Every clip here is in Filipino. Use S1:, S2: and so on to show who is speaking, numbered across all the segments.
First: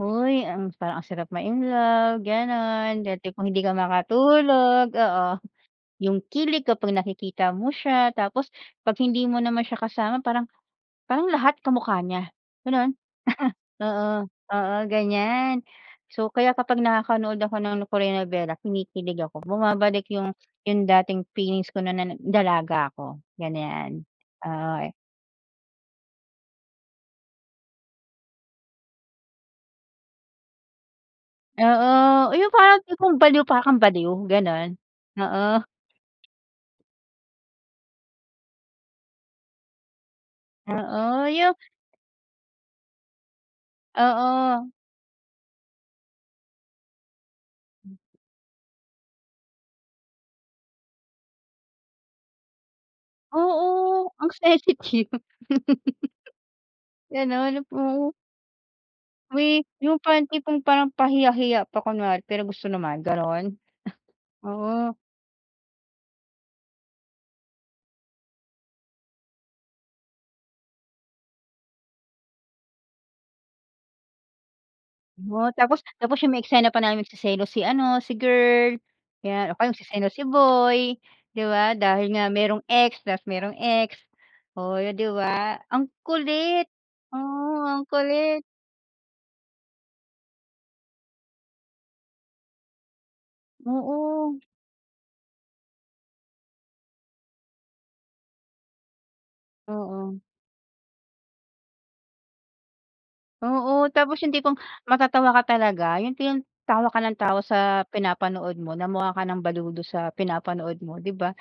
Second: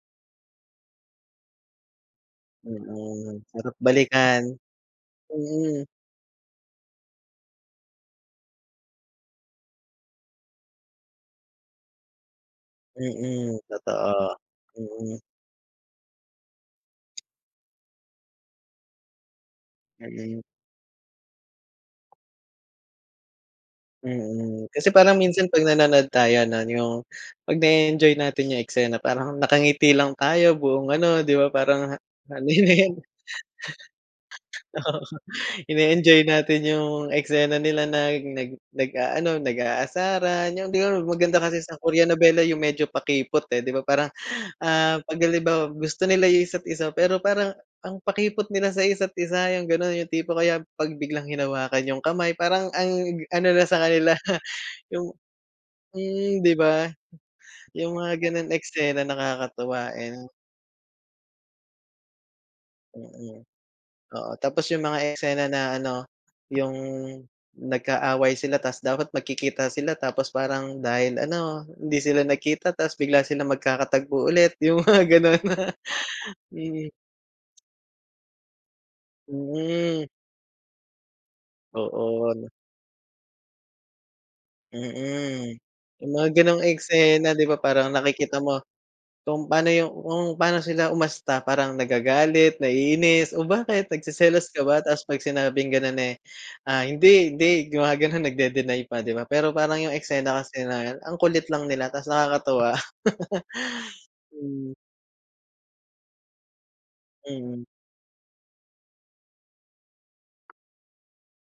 S1: Hoy, ang parang ang sarap ma-in love, ganun. Dati
S2: Mm.
S1: kung hindi
S2: Sarap
S1: ka
S2: balikan,
S1: makatulog, oo.
S2: mm.
S1: Yung kilig kapag nakikita mo siya. Tapos, 'pag hindi mo naman siya kasama parang parang lahat kamukha niya, ganon.
S2: Mm,
S1: Oo,
S2: totoo.
S1: oo,
S2: Mm.
S1: ganyan. So, kaya kapag nakakanood ako ng Korean nobela, kinikilig ako. Bumabalik yung
S2: Ayun.
S1: yung dating feelings ko no'n na dalaga ako, ganyan.
S2: Mm.
S1: Oo
S2: Kasi
S1: eh.
S2: parang minsan, 'pag nanonood tayo ano yung 'pag nae-enjoy natin yung eksena parang nakangiti lang tayo buong ano, di ba, parang
S1: Oo, yung
S2: ano na
S1: parang
S2: 'yan,
S1: tipong baliw para kang baliw, ganon.
S2: oo.
S1: Oo.
S2: Ine-enjoy natin yung eksena nila nag nag nag-aano nag-aasaran yung di ba, ma
S1: Oo,
S2: maganda
S1: yung
S2: kasi sa Korean nobela yung medyo pakipot eh, di ba? Parang
S1: Oo.
S2: ah, 'pag halimbawa gusto nila yung isa't-isa pero parang, ang pakipot nila sa isa't-isa, yung ganon. Yung tipo, kaya 'pag biglang hinawakan yung kamay parang, ang ano na sa
S1: Oo,
S2: kanila
S1: ang sensitive.
S2: yung hmm, di ba?
S1: Ganon,
S2: Yung
S1: oo.
S2: mga ganong eksena,
S1: We,
S2: nakakatuwa
S1: yung
S2: eh.
S1: parang tipong parang pahiya-hiya pa kunwari pero gusto naman,
S2: Mm.
S1: ganun.
S2: Oo, tapos yung
S1: Oo.
S2: mga eksena na ano yung nag-aaway sila. Tas, dapat magkikita sila tapos parang, dahil ano hindi sila nagkita tapos bigla silang magkakatagpo ulit, yung mga ganun.
S1: Oh, tapos tapos yung may eksena pa
S2: Mm.
S1: namin magseselos si ano si girl, 'yan, o kaya
S2: Mhm.
S1: magseselos si boy, di ba? Dahil
S2: Oo,
S1: nga
S2: ano.
S1: merong ex, tas merong ex, oh, di ba?
S2: Mm.
S1: Ang
S2: Yung mga
S1: kulit.
S2: ganong eksena, di
S1: Oo,
S2: ba,
S1: ang
S2: parang nakikita
S1: kulit.
S2: mo, kung paano yung kung pano sila umasta. Parang nagagalit, naiinis, "O bakit
S1: Oo.
S2: nagseselos ka ba?" Tapos 'pag sinabing ganun eh, ah, "Hindi, hindi" gumaganun, nagde-deny pa, di ba? Pero parang yung
S1: Oo.
S2: eksena kasi na ang kulit lang nila tapos nakakatuwa.
S1: Oo. Tapos, yung tipong
S2: Hmm.
S1: matatawa ka talaga. Yung tin tawa ka ng tawa
S2: Mm.
S1: sa pinapanood mo, na mukha ka ng baliw dun sa pinapanood mo, di ba?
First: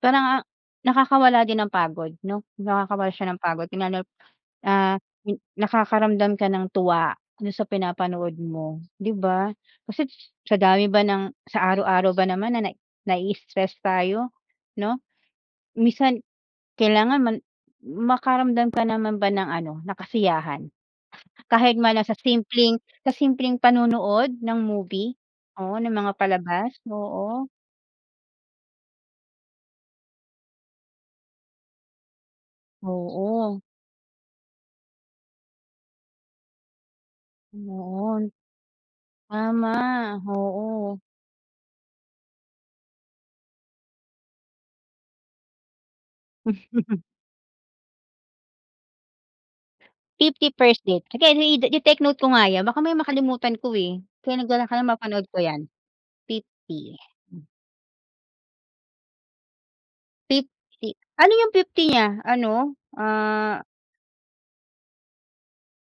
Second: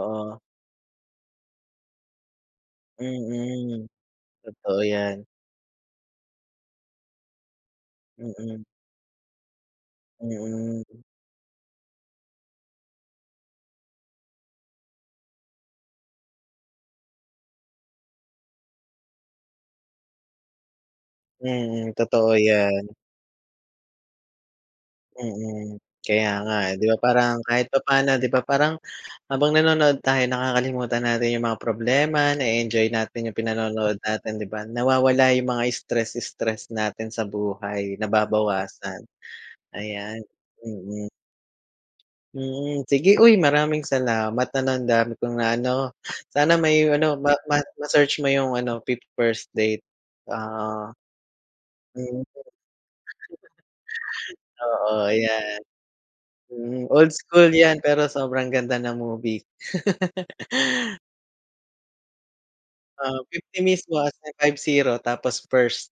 S1: Parang ang nakakawala din ng pagod, no? Nakakawala siya ng pagod yun
S2: Mm,
S1: nga,
S2: totoo
S1: ah,
S2: 'yan.
S1: yung nakakaramdam ka ng tuwa dun sa pinapanood
S2: Mm.
S1: mo, di ba? Kasi sa
S2: Mm.
S1: dami ba ng sa araw-araw ba naman na nai-stress tayo, 'no? Minsan kailangan man makaramdam ka naman ba ng ano, na kasiyahan. Kahit man
S2: Mhm,
S1: lang sa
S2: totoo
S1: simpleng
S2: 'yan.
S1: sa simpleng panonood ng movie, oo,
S2: Mm,
S1: ng mga
S2: kaya nga
S1: palabas,
S2: eh, di ba parang,
S1: oo.
S2: kahit papano, di ba, parang habang nanonood tayo, nakakalimutan natin yung mga problema, nae-enjoy natin yung
S1: Oo.
S2: pinanonood natin, di ba? Nawawala yung mga stress-stress natin sa buhay,
S1: Noon.
S2: nababawasan,
S1: Tama,
S2: ayan.
S1: oo.
S2: Mm. Mm, sige uy, maraming salamat ano. Ang dami kong naano, sana may ano ma ma ma-search mo yung ano, "50 First Date",
S1: Fifty first
S2: oo.
S1: date, sige i ite-take note
S2: Mhm,
S1: ko nga yan, baka mamaya makalimutan ko eh. Kaya nagdala ka ng
S2: Oo
S1: mapanood ko
S2: 'yan.
S1: 'yan, fifty.
S2: Hmm,
S1: 50
S2: old
S1: Hmm.
S2: school 'yan, pero sobrang ganda ng movie.
S1: Fifty, 50 ano yung fifty 50 niya? Ano,
S2: Ah, 50
S1: ah
S2: mismo as in five zero tapos, first.